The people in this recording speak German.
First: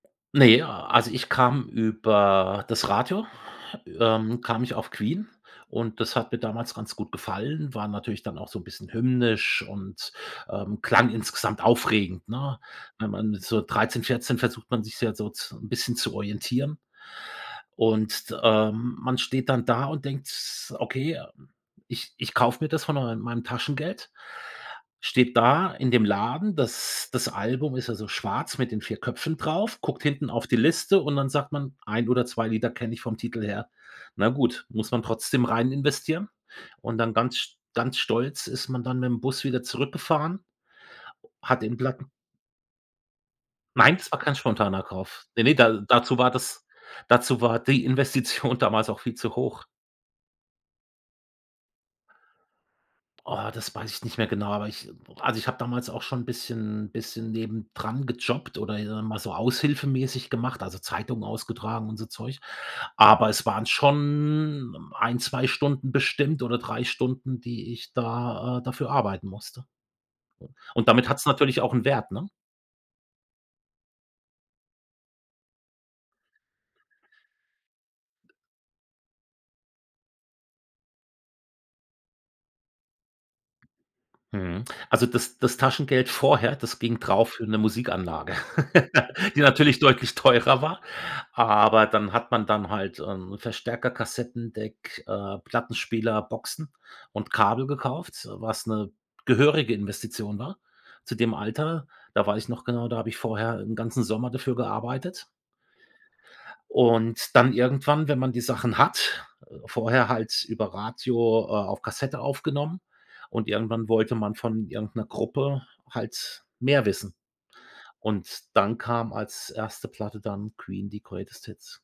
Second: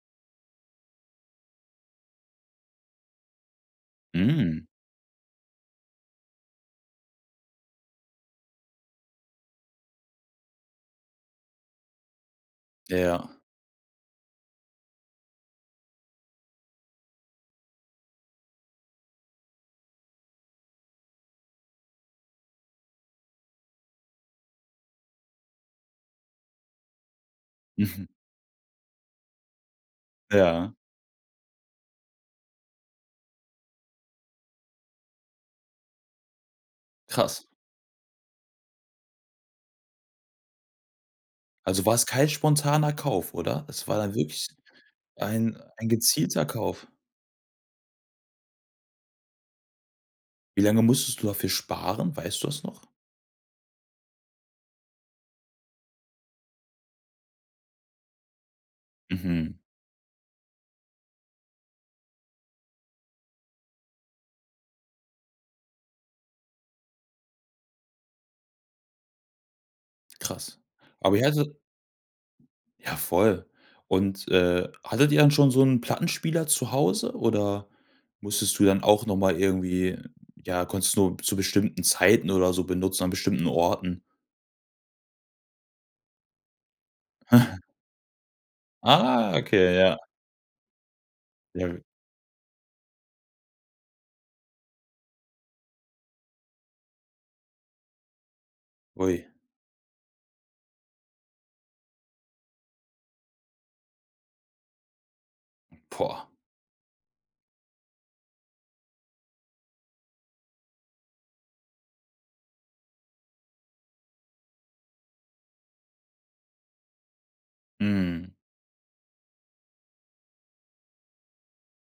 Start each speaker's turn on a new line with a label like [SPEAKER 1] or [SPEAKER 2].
[SPEAKER 1] Ne, ja. Also, ich kam über das Radio ähm, kam
[SPEAKER 2] Hm.
[SPEAKER 1] ich auf Queen. Und das hat mir damals ganz gut gefallen. War natürlich dann auch so 'n bisschen hymnisch und, ähm, klang insgesamt aufregend, ne?
[SPEAKER 2] Ja,
[SPEAKER 1] Wenn
[SPEAKER 2] ja.
[SPEAKER 1] man so 13, 14 versucht man sich ja so zu so 'n bisschen zu orientieren. Und d ähm, man steht dann da und denkt s „Okay, ich ich kaufe mir das von mein meinem Taschengeld.“ Steht da in dem Laden- das das Album ist
[SPEAKER 2] Mhm.
[SPEAKER 1] also schwarz mit den 4 Köpfen drauf- guckt hinten auf die
[SPEAKER 2] Ja.
[SPEAKER 1] Liste und dann sagt man: „1 oder 2 Lieder kenne ich vom Titel her.“ Na gut, muss man trotzdem reininvestieren. Und dann ganz
[SPEAKER 2] Krass.
[SPEAKER 1] st ganz stolz ist man dann mit dem Bus wieder zurückgefahren. Hat im
[SPEAKER 2] Also, war es
[SPEAKER 1] Platten
[SPEAKER 2] kein spontaner Kauf, oder? Es war
[SPEAKER 1] Nein, das
[SPEAKER 2] dann
[SPEAKER 1] war kein
[SPEAKER 2] wirklich
[SPEAKER 1] spontaner Kauf. Ne, ne,
[SPEAKER 2] ein
[SPEAKER 1] da
[SPEAKER 2] ein
[SPEAKER 1] dazu war
[SPEAKER 2] gezielter
[SPEAKER 1] das
[SPEAKER 2] Kauf.
[SPEAKER 1] dazu war die Investition damals auch viel zu hoch.
[SPEAKER 2] Wie lange musstest du dafür sparen? Weißt du das noch?
[SPEAKER 1] Oh, das weiß ich nicht mehr genau, aber ich also, ich habe damals auch schon 'n bisschen 'n bisschen nebendran gejobbt oder, ich sage mal so,
[SPEAKER 2] Mhm.
[SPEAKER 1] aushilfemäßig gemacht, also, Zeitungen ausgetragen und so Zeug. Aber es waren schon 1, 2 Stunden bestimmt oder 3 Stunden, die ich da äh, dafür arbeiten musste.
[SPEAKER 2] Krass.
[SPEAKER 1] Und damit
[SPEAKER 2] Aber ihr
[SPEAKER 1] hat's
[SPEAKER 2] hattet
[SPEAKER 1] natürlich auch 'n Wert, ne?
[SPEAKER 2] Ja, voll. Und, äh, hattet ihr dann schon so 'n Plattenspieler zu Hause oder musstest du dann auch noch mal irgendwie ja, konntest du nur zu bestimmten Zeiten oder so benutzen? An bestimmten Orten?
[SPEAKER 1] Mhm, also, das das Taschengeld vorher, das ging drauf für 'ne Musikanlage,
[SPEAKER 2] Ah,
[SPEAKER 1] die
[SPEAKER 2] okay,
[SPEAKER 1] natürlich
[SPEAKER 2] ja.
[SPEAKER 1] deutlich teurer war.
[SPEAKER 2] Ja, w
[SPEAKER 1] Aber dann hat man dann halt, ähm, Verstärker, Kassettendeck, äh, Plattenspieler, Boxen und Kabel gekauft, was 'ne
[SPEAKER 2] Ui.
[SPEAKER 1] gehörige Investition war zu dem Alter. Da weiß ich noch genau, da habe ich vorher 'n ganzen Sommer dafür gearbeitet.
[SPEAKER 2] Boah!
[SPEAKER 1] Und dann irgendwann, wenn man die Sachen hat äh, vorher halt über Radio, äh, auf Kassette aufgenommen, und irgendwann wollte man von irgend 'ner Gruppe halt mehr wissen. Und
[SPEAKER 2] Mhm.
[SPEAKER 1] dann kam als 1. Platte dann Queen, die „Greatest Hits“.